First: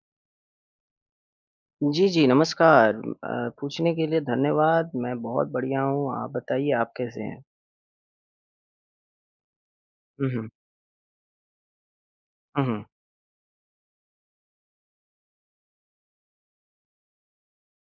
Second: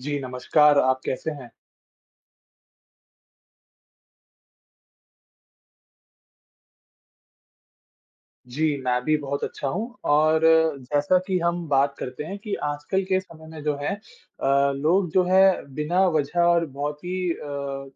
जी, नमस्कार, आप कैसे हैं? जी, जी, नमस्कार। पूछने के लिए धन्यवाद। मैं बहुत बढ़िया हूँ, आप बताइए आप कैसे हैं? जी, मैं भी बहुत अच्छा हूँ हुँ, और हुँ। जैसा कि हम बात करते हैं कि हुँ, हुँ। आजकल के समय में जो है लोग जो है बिना वजह और बहुत ही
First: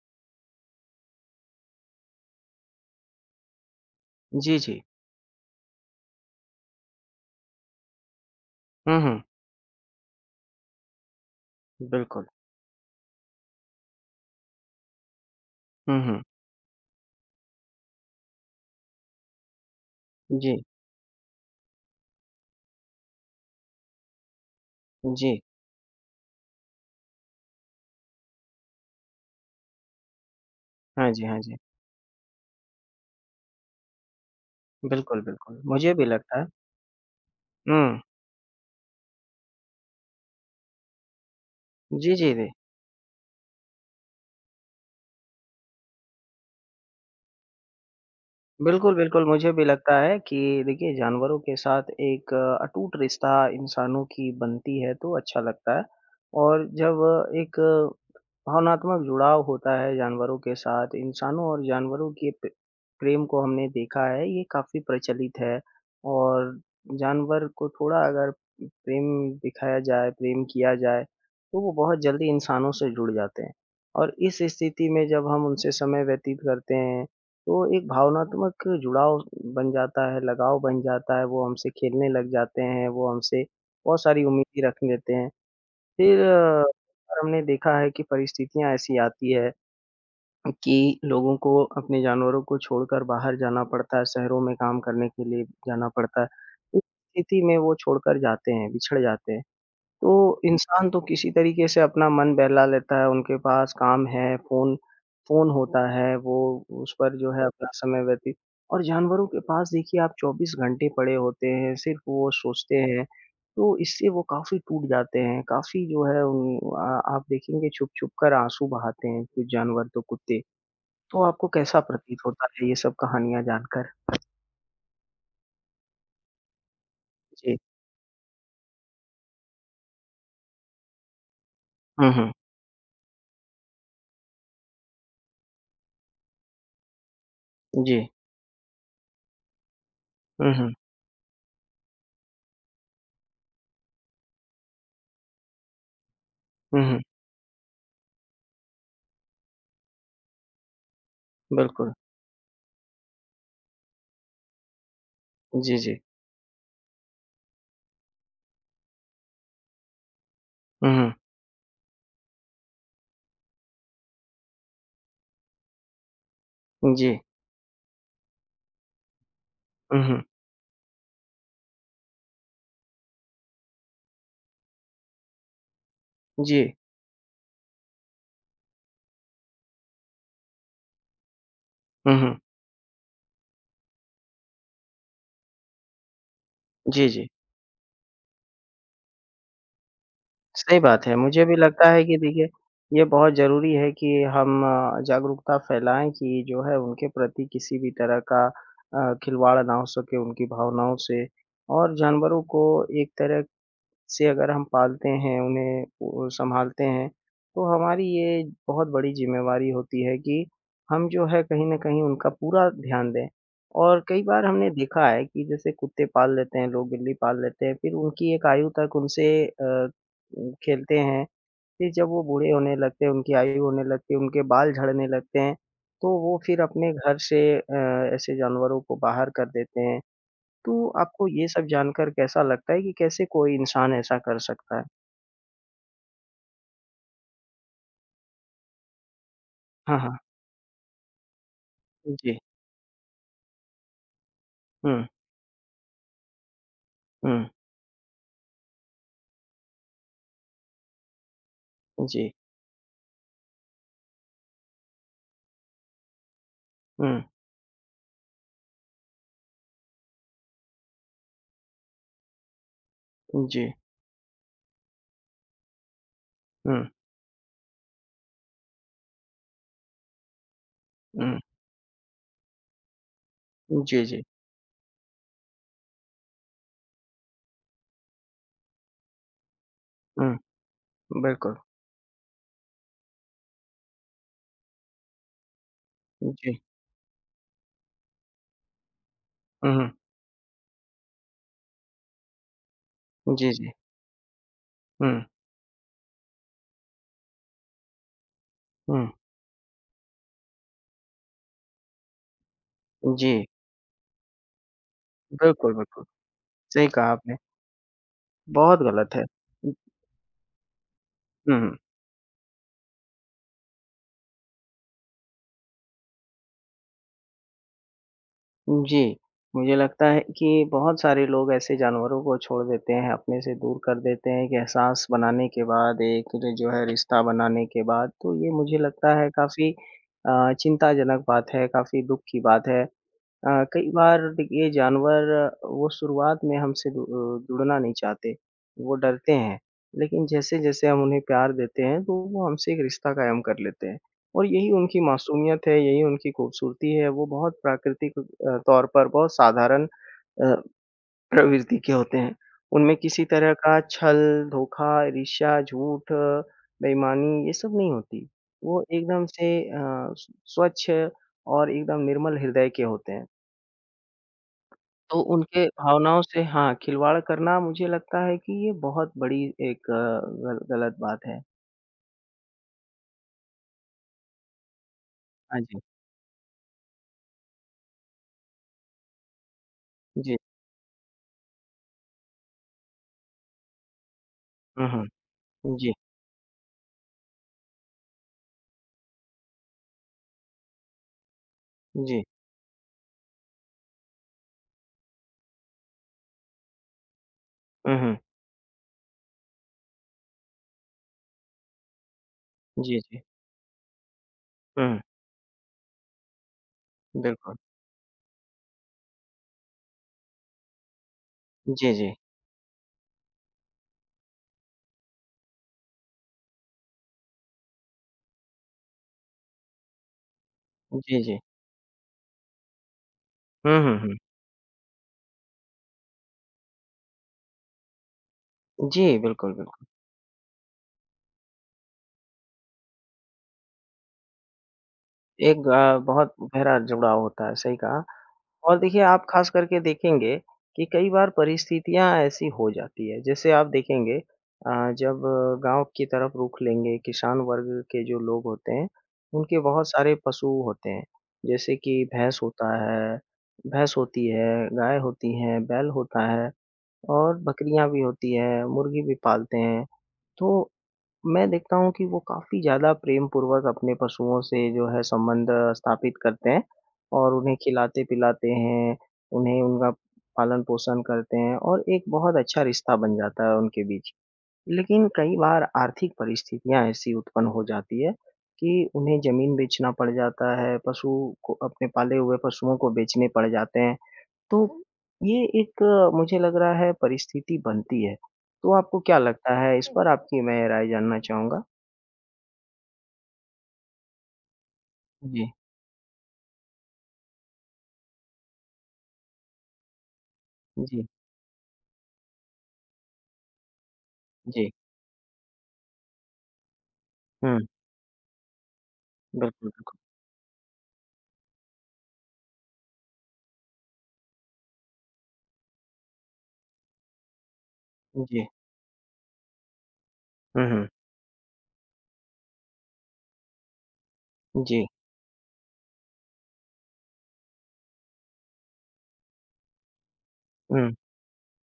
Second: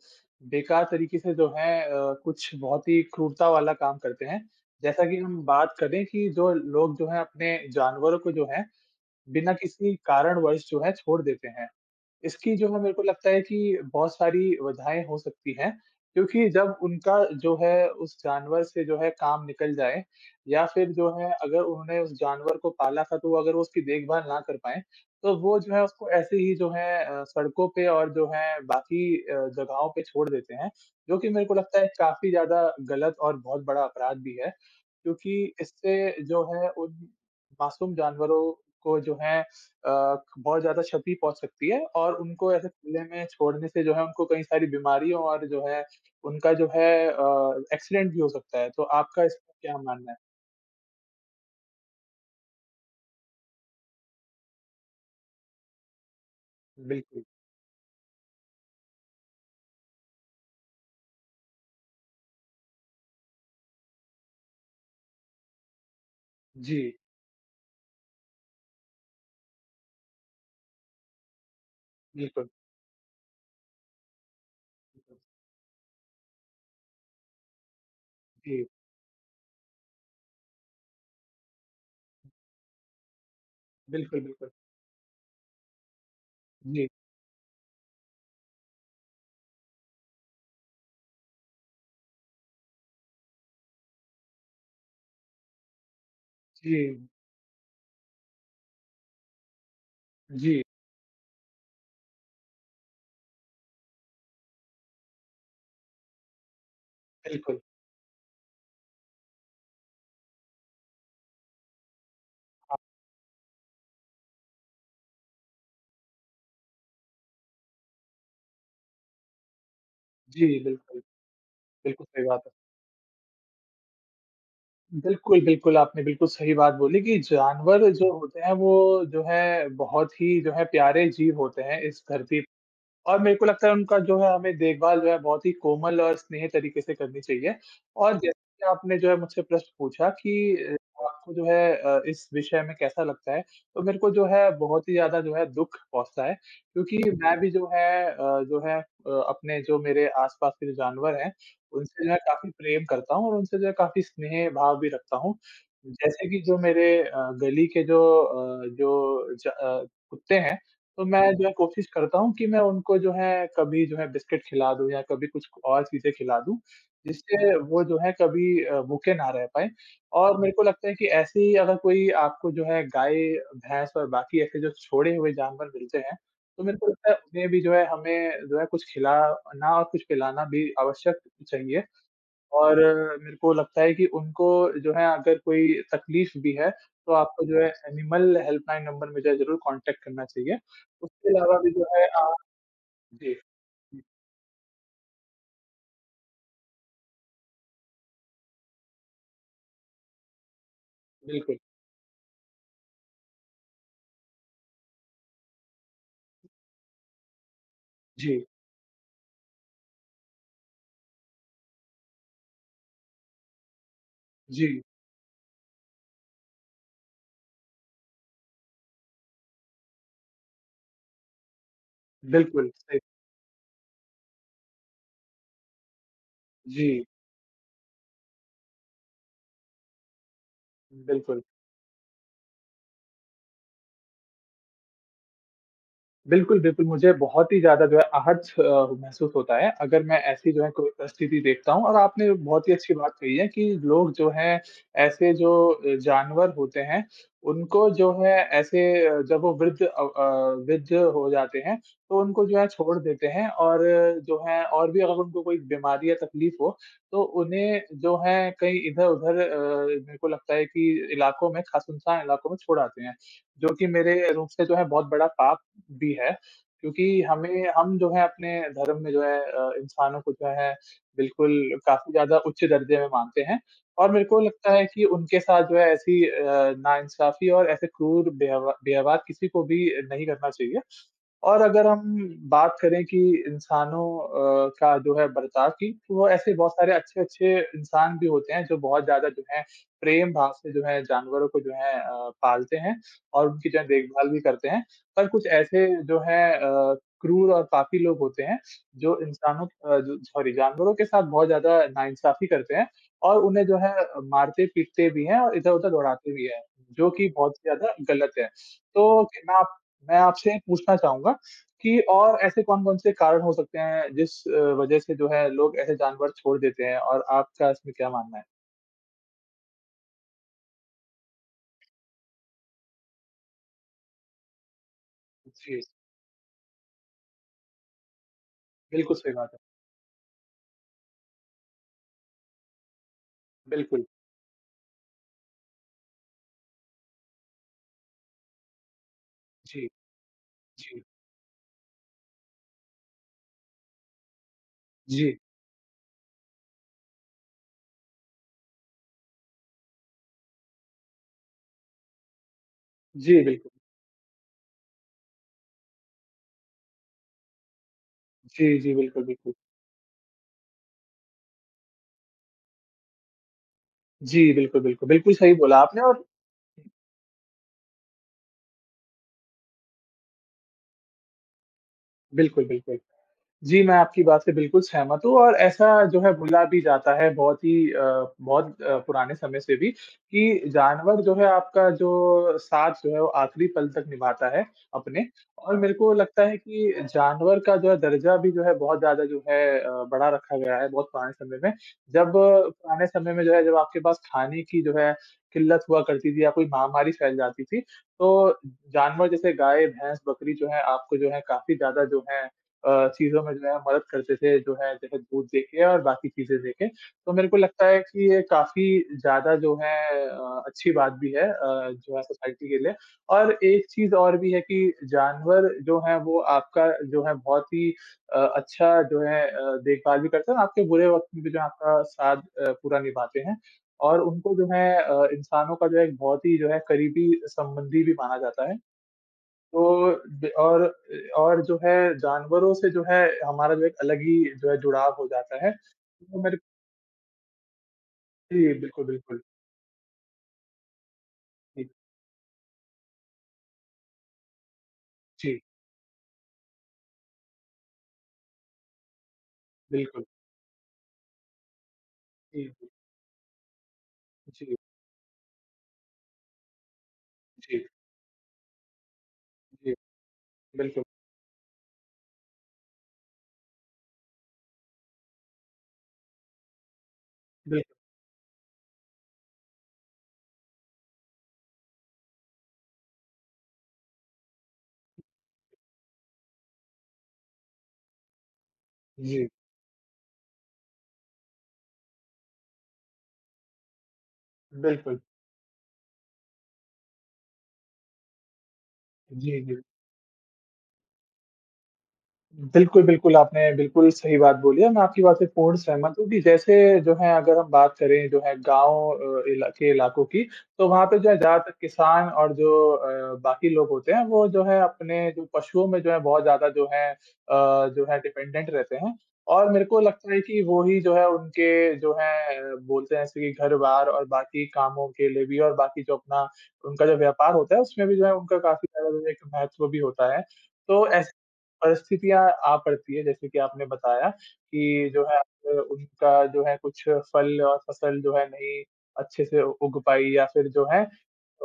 बेकार तरीके से जो है कुछ बहुत ही क्रूरता वाला काम करते हैं। जी, जी। जैसा कि हम बात करें कि जो लोग जो हैं अपने जानवरों को जो है हुँ, हुँ। बिना किसी कारणवश जो है छोड़ देते हैं। बिल्कुल। इसकी जो है मेरे को लगता है कि बहुत सारी वजहें हो सकती हैं, हुँ, हुँ। क्योंकि जब उनका जो है उस जानवर से जो है काम निकल जाए या जी, फिर जो है अगर उन्होंने उस जानवर को पाला था तो अगर वो अगर उसकी देखभाल ना कर पाएँ, तो जी। वो जो है उसको ऐसे ही जो है सड़कों पे और जो है बाकी जगहों पे छोड़ देते हैं, हाँ जो जी, कि हाँ मेरे को जी। लगता है काफ़ी ज़्यादा गलत और बहुत बड़ा अपराध भी है। बिल्कुल, क्योंकि बिल्कुल। इससे मुझे भी लगता जो है। है उन मासूम हुँ। जानवरों को जो है अ, बहुत ज़्यादा क्षति पहुँच सकती है और जी, जी, जी। उनको ऐसे खुले में छोड़ने से जो है उनको कई सारी बीमारियों और जो है उनका जो है एक्सीडेंट भी हो सकता है। तो बिल्कुल, आपका बिल्कुल, इस मुझे पर भी क्या लगता मानना है? है कि देखिए जानवरों के साथ एक अटूट रिश्ता इंसानों की बनती है तो अच्छा लगता है और जब बिल्कुल। एक भावनात्मक जुड़ाव होता है जानवरों के साथ, इंसानों और जानवरों के प प्रेम को हमने देखा है ये काफ़ी प्रचलित है और जी, जानवर को थोड़ा अगर प्रेम दिखाया जाए, प्रेम किया जाए, तो वो बहुत जल्दी बिल्कुल, इंसानों से जुड़ जाते हैं और इस स्थिति में बिल्कुल। जब हम उनसे समय व्यतीत करते हैं तो एक भावनात्मक जी, जुड़ाव बन जाता है, लगाव बन जाता है, वो हमसे खेलने लग जाते हैं, वो हमसे बहुत बिल्कुल, सारी बिल्कुल। उम्मीदें रख लेते हैं। फिर जी, हमने देखा है कि परिस्थितियाँ ऐसी आती है कि लोगों को अपने जानवरों को छोड़कर बाहर जाना पड़ता है, शहरों में काम करने के लिए जाना पड़ता है। जी, इस स्थिति में वो छोड़कर जाते हैं, बिछड़ जाते हैं। तो जी, इंसान तो किसी तरीके से अपना मन बहला लेता है, उनके पास काम है, फ़ोन फ़ोन होता है, वो उस पर जो है बिल्कुल। अपना समय व्यतीत और जानवरों के पास देखिए आप 24 घंटे पड़े होते हैं, सिर्फ़ वो सोचते हैं, तो इससे वो काफ़ी टूट जाते हैं, काफ़ी जो है उम, आ आप देखेंगे छुप-छुप कर आँसू बहाते हैं कुछ जानवर तो कुत्ते, जी, बिल्कुल, तो आपको कैसा बिल्कुल सही प्रतीत बात होता है। है ये सब कहानियाँ जानकर? बिल्कुल, बिल्कुल, आपने बिल्कुल सही बात बोली कि जी। जानवर जो होते हैं वो जो है बहुत ही जो है प्यारे जीव होते हैं इस हुँ, हुँ। धरती। और मेरे को लगता है उनका जो है हमें देखभाल जो है बहुत ही कोमल और स्नेह तरीके से करनी चाहिए। जी। और जैसे कि आपने जो है मुझसे प्रश्न पूछा हुँ, कि हुँ। अ, आपको जो है इस विषय में कैसा लगता है? तो मेरे को जो है बहुत ही ज़्यादा जो है दुःख पहुँचता है हुँ, क्योंकि हुँ। मैं भी जो है अपने जो मेरे आस-पास के जो जानवर हैं, बिल्कुल। उनसे जो है काफ़ी प्रेम करता हूँ और उनसे जो है काफ़ी स्नेह भाव भी रखता हूँ। जी, जी। जैसे कि जो मेरे गली के जो कुत्ते हैं हुँ, तो हुँ। मैं जो है कोशिश करता हूँ कि मैं उनको जो है कभी जो है बिस्किट खिला दूँ या कभी कुछ और चीज़ें खिला दूँ, जी। जिससे वो जो है कभी भूखे ना रह पाएँ। हुँ, हुँ। और मेरे को लगता है कि ऐसी अगर कोई आपको जो है गाय, भैंस और बाकी ऐसे जो छोड़े हुए जानवर मिलते हैं, जी। तो मेरे को लगता है उन्हें भी जो है हमें जो है कुछ खिलाना और कुछ पिलाना भी आवश्यक चाहिए। हुँ, हुँ। और मेरे को लगता है कि उनको जो है अगर कोई तकलीफ़ भी है, जी, तो जी। आपको जो है एनिमल हेल्पलाइन नंबर में जो है ज़रूर कॉन्टैक्ट करना चाहिए। सही बात है। उसके मुझे भी अलावा भी जो लगता है है कि आप देखिए, ये जी, बहुत ज़रूरी है जी, कि हम जागरूकता फैलाएँ कि जो है उनके प्रति किसी भी तरह का खिलवाड़ ना हो सके उनकी भावनाओं से बिल्कुल। और जानवरों को एक तरह से अगर हम पालते हैं, उन्हें वो सँभालते हैं, तो हमारी ये जी, बहुत बड़ी ज़िम्मेवारी होती है कि हम जो है कहीं न कहीं उनका पूरा ध्यान दें। और कई बार हमने जी, देखा है कि जैसे कुत्ते पाल लेते हैं लोग, बिल्ली पाल लेते हैं, फिर उनकी एक आयु तक उनसे खेलते हैं, फिर जब वो बूढ़े बिल्कुल, होने सही। लगते हैं, उनकी आयु होने लगती है, उनके बाल झड़ने लगते हैं, तो वो फिर अपने जी, घर से ऐसे जानवरों को बाहर कर देते हैं। तो आपको बिल्कुल। ये सब जानकर कैसा लगता है कि कैसे कोई इंसान ऐसा कर सकता है? बिल्कुल, बिल्कुल, मुझे बहुत ही ज़्यादा जो है आहत महसूस होता है, हाँ, अगर मैं हाँ। ऐसी जो है कोई परिस्थिति देखता हूँ और आपने जी। बहुत ही अच्छी बात कही है कि लोग जो हैं, हुँ, ऐसे जो जानवर होते हैं, हुँ। उनको जो है ऐसे जब वो वृद्ध हो जाते हैं, तो जी। उनको जो है छोड़ देते हैं और जो है और भी अगर उनको कोई बीमारी या तकलीफ़ हो, हुँ, तो उन्हें जो है कहीं इधर-उधर मेरे को लगता है कि इलाकों में, ख़ास सुनसान इलाकों में छोड़ आते हैं, जी। जो कि मेरे रूप से जो है बहुत बड़ा पाप भी है, हुँ, क्योंकि हमें हम जो है अपने धर्म में जो है इंसानों को जो है, हुँ। बिल्कुल, काफ़ी ज़्यादा उच्च दर्जे में मानते हैं जी, और जी। मेरे को लगता है कि उनके साथ जो है ऐसी नाइंसाफ़ी और ऐसे क्रूर व्यवहार किसी को भी नहीं हुँ, करना चाहिए। बिल्कुल। और अगर हम बात करें कि इंसानों का जो है बर्ताव की, तो वो ऐसे जी। बहुत सारे अच्छे-अच्छे इंसान भी होते हैं, जो बहुत ज़्यादा जो है हुँ, हुँ। प्रेम भाव से जो है जानवरों को जो है पालते हैं और जी, उनकी जी। जो है देखभाल भी करते हैं। हुँ, पर कुछ ऐसे जो है क्रूर और पापी लोग होते हैं, हुँ। जो इंसानों अ, जो सॉरी जानवरों के साथ बहुत ज़्यादा नाइंसाफ़ी करते हैं और जी, उन्हें जो है मारते-पीटते भी हैं और बिल्कुल, इधर-उधर बिल्कुल। उड़ाते भी हैं, सही जो कहा कि आपने। बहुत ही ज़्यादा गलत है। बहुत गलत तो है। मैं हुँ, आप मैं आपसे पूछना चाहूँगा हुँ। कि और ऐसे कौन-कौन से कारण हो सकते हैं जिस वजह से जो है लोग ऐसे जानवर छोड़ देते हैं और आपका इसमें क्या मानना है? जी, मुझे लगता है कि बहुत सारे लोग ऐसे जानवरों को छोड़ देते हैं, अपने से दूर कर देते हैं, एक एहसास बनाने के जी, बाद, एक जो है रिश्ता बनाने के बाद, तो ये मुझे लगता बिल्कुल है सही बात है। काफ़ी चिंताजनक बात है, काफ़ी दुःख की बात है। कई बिल्कुल, बार देखिए जानवर वो शुरुआत में हमसे जुड़ना नहीं चाहते, वो डरते हैं। जी, लेकिन जैसे-जैसे हम जी, उन्हें प्यार देते हैं तो वो हमसे एक रिश्ता कायम कर लेते हैं और यही उनकी जी, मासूमियत है, यही उनकी खूबसूरती है। वो बहुत प्राकृतिक तौर पर बहुत साधारण अ, प्रवृत्ति के होते हैं। उनमें किसी जी, तरह बिल्कुल। का छल, धोखा, ईर्ष्या, झूठ, बेईमानी ये सब नहीं होती। जी, वो जी, बिल्कुल, एकदम से बिल्कुल। स्वच्छ और एकदम निर्मल हृदय के होते हैं। जी, बिल्कुल, बिल्कुल, तो बिल्कुल सही उनके बोला आपने भावनाओं और से हाँ, खिलवाड़ करना मुझे लगता है कि ये बहुत बड़ी एक अ, गल गलत बात है। बिल्कुल, बिल्कुल। जी, मैं आपकी बात से बिल्कुल सहमत हूँ और हाँ जी। ऐसा जो है भुला भी जाता है बहुत पुराने समय से भी जी। कि जानवर जो है आपका जो साथ जो है वो आखिरी पल तक निभाता है हुँ, अपने और हुँ। जी, मेरे को लगता है कि जानवर का जो है दर्जा भी जो है बहुत ज़्यादा जो है बढ़ा रखा गया है बहुत पुराने समय में। जी। जब पुराने समय में जो है जब आपके पास खाने की जो है किल्लत हुआ करती थी या कोई महामारी फैल जाती थी, हुँ, हुँ। तो जानवर जैसे गाय, भैंस, बकरी जो है आपको जो है काफ़ी ज़्यादा जो है जी, जी। चीज़ों में जो है मदद करते थे, जो है हुँ, जैसे भूत देखे और बाकी चीज़ें देखे। तो मेरे को बिल्कुल। लगता है कि ये काफ़ी ज़्यादा जो है अच्छी बात भी है जी, जी। जो है सोसाइटी के लिए। और एक चीज़ और भी है कि जानवर जो हैं वो आपका जो है बहुत ही अच्छा जो है देखभाल भी करते हैं और आपके बुरे जी, वक़्त जी। में भी जो है आपका साथ पूरा निभाते हैं। हुँ, हुँ, हुँ। और उनको जो है इंसानों का जो है एक बहुत ही जो है करीबी संबंधी भी माना जाता है। जी, बिल्कुल, तो बिल्कुल। द और जो है जानवरों से जो है हमारा जो एक अलग ही जो है जुड़ाव हो जाता एक है। बहुत वो मेरे गहरा जुड़ाव होता है, सही कहा। जी, और देखिए, बिल्कुल, आप बिल्कुल। ख़ास करके देखेंगे कि कई बार जी, परिस्थितियाँ ऐसी हो जाती है। जैसे आप देखेंगे अ, जब जी, गाँव की तरफ रुख लेंगे, किसान वर्ग के जो लोग होते हैं, उनके बहुत सारे बिल्कुल। पशु होते हैं। जैसे कि जी, भैंस होती है, जी, गाय होती है, बैल होता है और जी, जी, बकरियाँ भी होती हैं, मुर्गी भी पालते हैं। जी, तो बिल्कुल, मैं देखता हूँ कि वो काफ़ी ज़्यादा प्रेमपूर्वक अपने पशुओं से जो है संबंध स्थापित करते हैं और उन्हें बिल्कुल। खिलाते-पिलाते हैं, उन्हें उनका पालन-पोषण करते हैं और एक बहुत अच्छा रिश्ता बन जाता है उनके बीच। लेकिन कई बार आर्थिक परिस्थितियाँ ऐसी उत्पन्न हो जाती है कि उन्हें जी, ज़मीन बेचना पड़ जाता है, पशु को अपने पाले हुए पशुओं को बेचने पड़ जाते हैं। तो बिल्कुल। ये एक मुझे लग रहा है परिस्थिति बनती है। तो आपको क्या लगता जी, जी। है? इस हुँ। पर आपकी मैं राय जानना चाहूँगा। बिल्कुल, बिल्कुल, आपने बिल्कुल सही बात बोली है, मैं आपकी बात से जी, पूर्ण सहमत हूँ कि जैसे जो है अगर हम बात करें जो है गाँव अ, इला के इलाकों की, तो वहाँ जी, पे जो है ज़्यादातर किसान और जो बाकी लोग होते हैं, वो जो जी। है अपने जो पशुओं में जो है बहुत ज़्यादा जो है हुँ, जो है डिपेंडेंट रहते हैं बिल्कुल, और मेरे बिल्कुल। को लगता है कि वो ही जो है उनके जो है बोलते हैं जैसे कि घर-बार और बाकी कामों के लिए भी और बाकी जो अपना उनका जो व्यापार होता है, उसमें भी जो है जी। उनका काफ़ी ज़्यादा जो है एक महत्व भी होता है। हुँ, हुँ। तो ऐसे परिस्थितियाँ आ पड़ती है जैसे कि आपने बताया जी। कि जो है उनका जो है कुछ फल और फसल जो है नहीं अच्छे से उग पाई या फिर जो हुँ, है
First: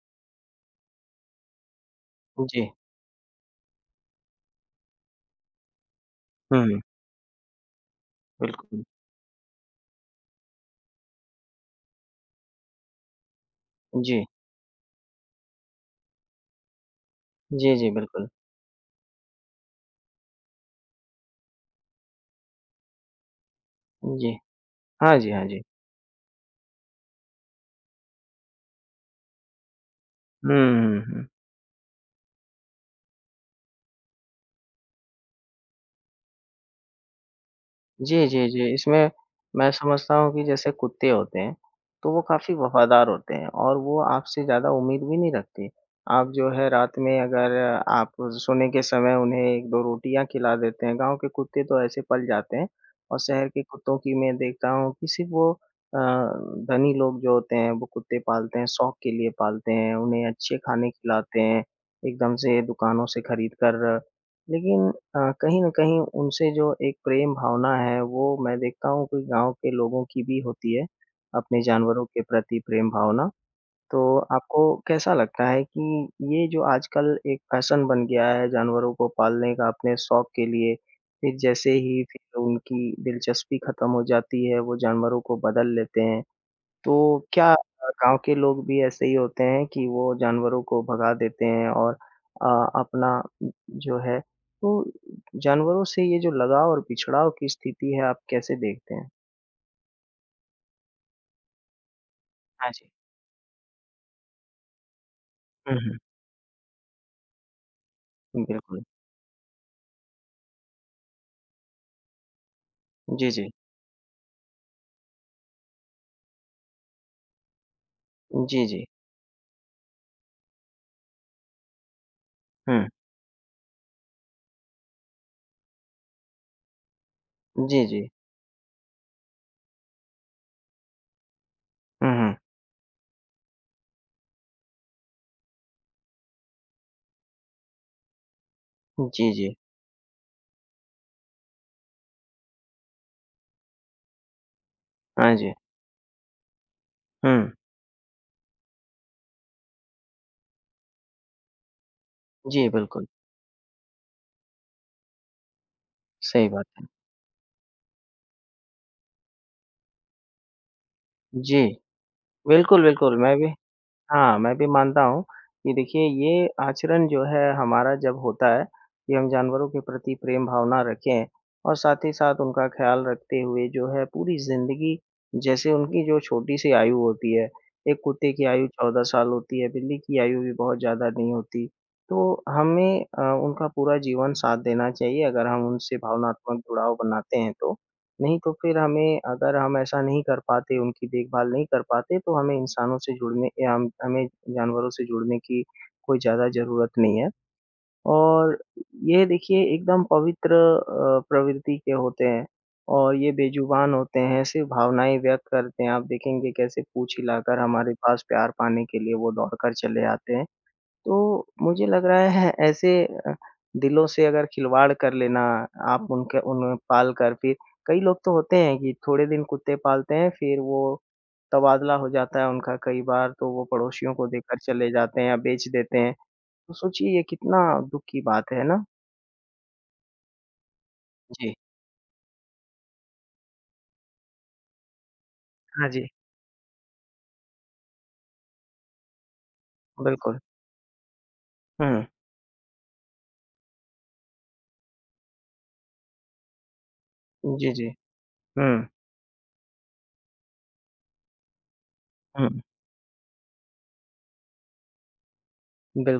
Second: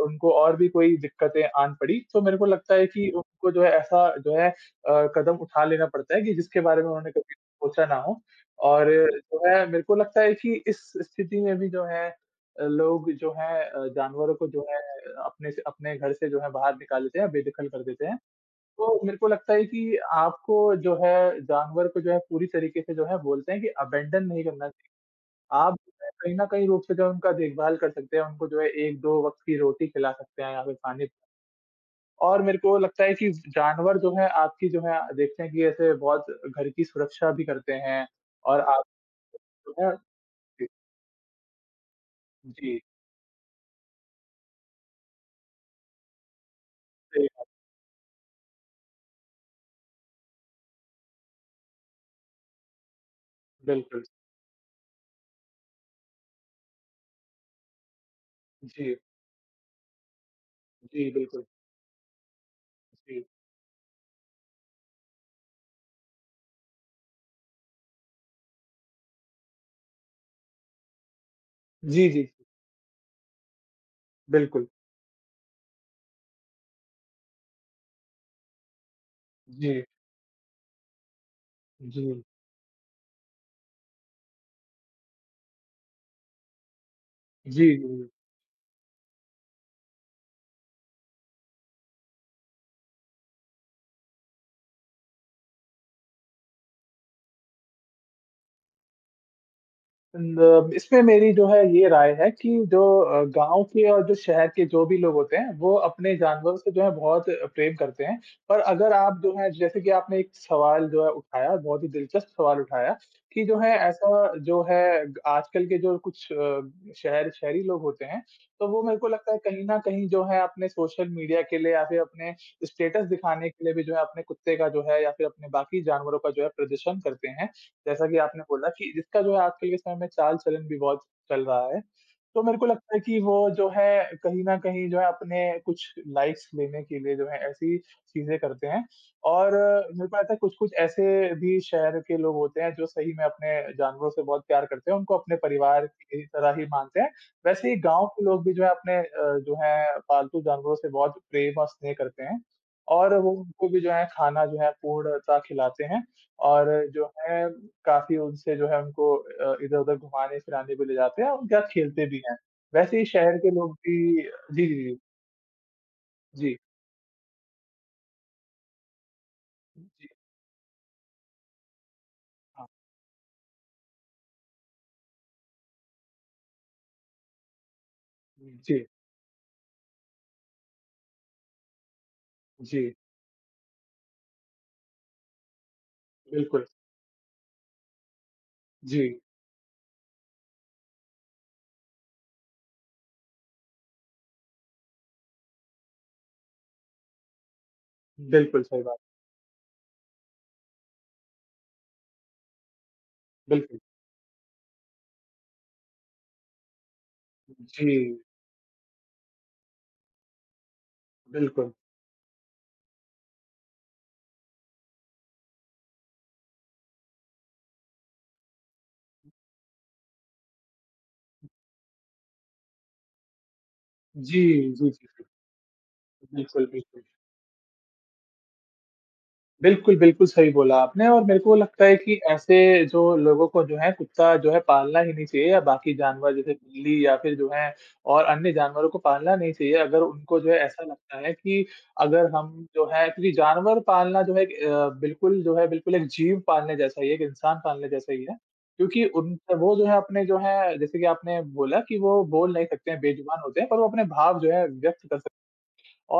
उनको और भी कोई दिक्कतें आन पड़ी। तो मेरे को जी। लगता है कि उनको जो है ऐसा जो है कदम उठा लेना पड़ता है कि जिसके हुँ, बारे में उन्होंने कभी सोचा ना हो। बिल्कुल। और जो है मेरे को लगता है कि इस स्थिति में भी जो है लोग जो हैं जी। जानवरों को जो है अपने से अपने घर से जो है बाहर निकाल देते हैं, बेदखल जी, कर जी, देते हैं। बिल्कुल। तो मेरे को लगता है कि आपको जो है जानवर को जो है पूरी तरीके से जो है बोलते हैं कि अबैंडन जी। नहीं करना चाहिए। हाँ जी, हाँ जी। आप जो है कहीं न कहीं रूप से जो है उनका देखभाल कर सकते हैं, उनको जो है 1-2 वक़्त की रोटी खिला सकते हैं हुँ, या फिर हुँ, पानी हुँ। और मेरे को लगता है कि जानवर जो है आपकी जो है देखते हैं कि ऐसे बहुत घर की सुरक्षा भी करते हैं जी, जी, और जी। आप इसमें मैं जो है समझता हूँ कि जी, जैसे कुत्ते होते हैं, तो वो काफ़ी जी, वफ़ादार होते हैं और वो आपसे ज़्यादा उम्मीद भी नहीं रखते। आप जो है रात में सही बात, अगर आप सोने के समय उन्हें 1-2 रोटियाँ खिला देते हैं, गाँव के कुत्ते तो ऐसे पल जाते हैं और शहर के कुत्तों बिल्कुल। की मैं देखता हूँ कि सिर्फ़ वो अ, धनी लोग जो होते हैं, वो कुत्ते पालते हैं, जी, शौक के लिए पालते हैं, उन्हें अच्छे खाने जी, खिलाते बिल्कुल। हैं, एकदम से दुकानों से जी। खरीद कर। लेकिन हाँ, कहीं न कहीं उनसे जो एक प्रेम भावना है, वो मैं देखता हूँ कि गाँव के लोगों की भी होती है, अपने जानवरों जी, जी, के जी प्रति प्रेम भावना। तो आपको बिल्कुल। कैसा लगता है कि ये जो आजकल एक फ़ैशन बन गया है जानवरों को पालने का जी, अपने शौक के लिए, फिर जैसे जी। ही फिर उनकी दिलचस्पी खत्म हो जाती है, वो जानवरों को बदल लेते हैं। तो क्या जी, जी। गाँव के लोग भी ऐसे ही होते हैं कि वो जानवरों को भगा देते हैं और अपना जो है तो जानवरों से ये जो लगाव और पिछड़ाव की स्थिति है, आप कैसे देखते हैं? इसमें मेरी जो है ये राय है कि हाँ जो जी। गांव के और जो शहर के जो भी लोग होते हैं वो हुँ, हुँ। अपने जानवरों से जो है बहुत प्रेम करते हैं पर बिल्कुल। अगर आप जो है जैसे कि आपने एक सवाल जो है उठाया बहुत ही दिलचस्प सवाल उठाया जी, कि जी। जो है ऐसा जो है आजकल के जो कुछ शहरी लोग होते हैं जी, तो वो जी। मेरे को लगता है कहीं ना कहीं जो है अपने सोशल मीडिया के लिए या फिर अपने हुँ। स्टेटस दिखाने के लिए भी जो है अपने कुत्ते का जो है या फिर अपने बाकी जानवरों का जो है प्रदर्शन करते हैं जी, जी। जैसा कि आपने बोला कि इसका जो है आजकल के समय में चाल-चलन भी बहुत चल रहा है। हुँ, तो मेरे को लगता है कि वो जो है कहीं न कहीं जो है अपने कुछ लाइक्स लेने के लिए जो है ऐसी चीज़ें करते हैं हुँ। जी, और जी। मेरे को लगता है कुछ-कुछ ऐसे भी शहर के लोग होते हैं जो सही में अपने जानवरों से बहुत प्यार करते हैं, उनको अपने हाँ जी। परिवार की तरह ही मानते हैं। हुँ। वैसे ही गाँव के लोग भी जो है अपने जो है पालतू जानवरों से बहुत प्रेम और स्नेह करते हैं जी, बिल्कुल। और वो उनको भी जो है खाना जो है पूर्णतः खिलाते हैं सही बात और है। जो है काफ़ी उनसे जो है हमको इधर-उधर घुमाने-फिराने भी ले जाते हैं और उनके जी। साथ खेलते भी हैं। बिल्कुल, वैसे ही बिल्कुल। मैं शहर भी के लोग भी हाँ, मैं भी जी, जी, जी, मानता हूँ कि देखिए ये जी, आचरण जो है हमारा जब होता है कि हम जानवरों के जी, प्रति प्रेम भावना रखें और साथ ही साथ उनका हाँ, ख्याल रखते हुए जो है पूरी ज़िंदगी जैसे उनकी जो छोटी सी आयु होती है, एक कुत्ते की आयु जी, 14 साल होती है, बिल्ली की आयु भी बहुत ज़्यादा नहीं होती। तो जी, हमें उनका पूरा जीवन साथ देना चाहिए अगर हम उनसे भावनात्मक बिल्कुल, जुड़ाव बनाते हैं तो। नहीं तो फिर जी, हमें अगर हम ऐसा नहीं कर पाते, उनकी देखभाल नहीं कर पाते, तो हमें इंसानों से जुड़ने या हम हमें जानवरों से जुड़ने की कोई ज़्यादा ज़रूरत नहीं है। और बिल्कुल सही बात, ये देखिए एकदम पवित्र प्रवृत्ति के होते हैं और ये बिल्कुल, बेज़ुबान होते हैं, सिर्फ़ भावनाएँ व्यक्त करते हैं। आप देखेंगे कैसे पूँछ हिलाकर जी, हमारे पास प्यार पाने के लिए वो दौड़कर चले आते हैं। तो बिल्कुल, मुझे लग रहा है ऐसे दिलों से अगर खिलवाड़ कर लेना, आप उनके उन्हें पाल कर फिर कई लोग तो होते हैं कि थोड़े दिन कुत्ते पालते हैं, फिर वो तबादला हो जाता है उनका कई बार, तो वो पड़ोसियों को जी, देकर जी, जी, चले जाते जी, हैं या बेच देते हैं। बिल्कुल, तो बिल्कुल। सोचिए ये कितना दुःख की बात है ना? बिल्कुल, बिल्कुल सही बोला आपने और मेरे जी। को लगता है कि ऐसे जो लोगों को जो है कुत्ता जो है पालना ही नहीं चाहिए या हाँ बाकी जी, जानवर जैसे बिल्ली या फिर जो है और अन्य जानवरों को पालना नहीं चाहिए। अगर उनको बिल्कुल। जो है ऐसा लगता है कि हुँ, अगर हम जो है क्योंकि जानवर पालना जो है एक बिल्कुल जो है बिल्कुल एक जीव पालने जैसा ही है, एक इंसान जी, जी। पालने जैसा ही है। हुँ, क्योंकि उन वो जो है अपने जो है जैसे कि आपने बोला कि वो बोल हुँ। नहीं सकते हैं, बेज़ुबान होते हैं पर वो अपने भाव जो है व्यक्त कर सकते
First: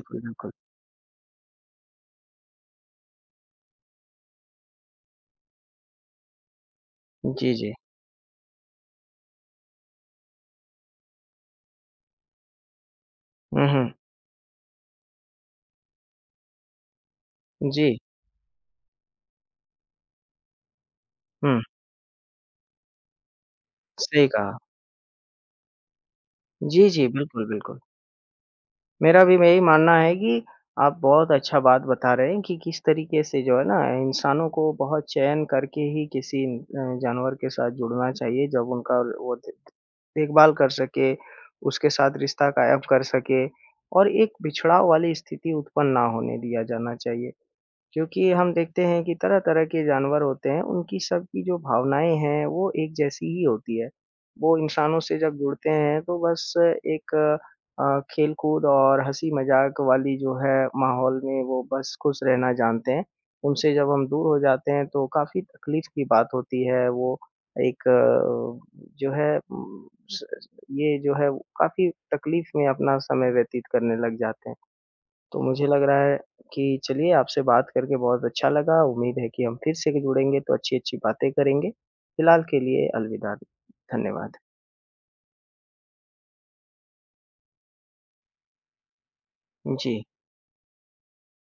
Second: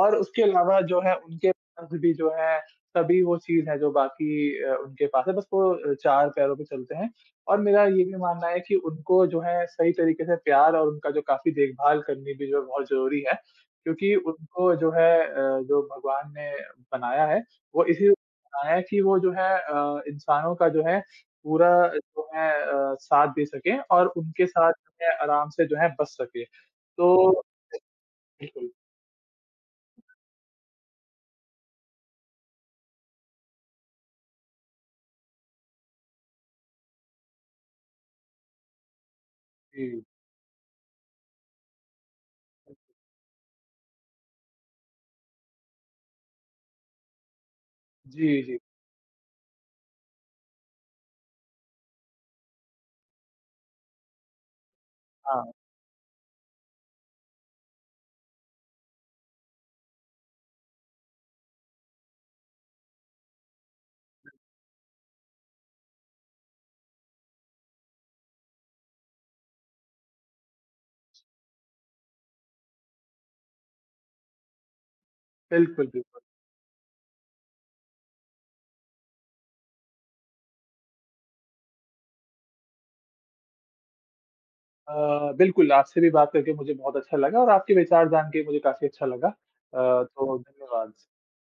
और उसके बिल्कुल। अलावा जो है उनके पास भी जो है तभी वो चीज़ है जो बाकी उनके पास है बस वो 4 पैरों पे चलते हैं जी, और जी। मेरा ये भी मानना है कि उनको जो है सही तरीके से प्यार और उनका जो काफ़ी देखभाल करनी भी जो है बहुत ज़रूरी है, हुँ, हुँ। क्योंकि उनको जो है जो भगवान ने बनाया है वो जी। इसीलिए बनाया है कि वो जो है इंसानों का जो है हुँ, पूरा जो है साथ दे सकें और सही उनके कहा। साथ जो है आराम से जो है बस सके। जी, जी, तो बिल्कुल, बिल्कुल। बिल्कुल, मेरा भी यही मानना है कि आप बहुत अच्छा बात बता रहे हैं कि किस तरीके से जो है ना इंसानों को बहुत चयन करके ही किसी जानवर के साथ जुड़ना चाहिए जब उनका जी। देखभाल कर सके, उसके साथ रिश्ता कायम कर सके और एक बिछड़ाव वाली स्थिति उत्पन्न ना होने दिया जाना चाहिए। क्योंकि जी, हम जी। देखते हैं कि तरह-तरह के जानवर होते हैं, उनकी सबकी जो भावनाएँ हैं, वो एक जैसी ही होती है। वो इंसानों से जब हाँ। जुड़ते हैं तो बस एक खेल-कूद और हँसी-मज़ाक वाली जो है माहौल में वो बस खुश रहना जानते हैं। उनसे जब हम दूर हो जाते हैं तो काफ़ी तकलीफ़ की बात होती है। वो एक जो है उम, स ये जो है काफ़ी तकलीफ़ में अपना समय व्यतीत करने लग जाते हैं। तो मुझे लग बिल्कुल, रहा है बिल्कुल। कि चलिए आपसे बात करके बहुत अच्छा लगा। उम्मीद है कि हम फिर से जुड़ेंगे तो अच्छी-अच्छी बातें करेंगे। फिलहाल के लिए अलविदा। धन्यवाद। बिल्कुल, आपसे भी बात करके मुझे बहुत अच्छा लगा और आपके विचार जान के मुझे काफ़ी अच्छा लगा। जी। तो धन्यवाद।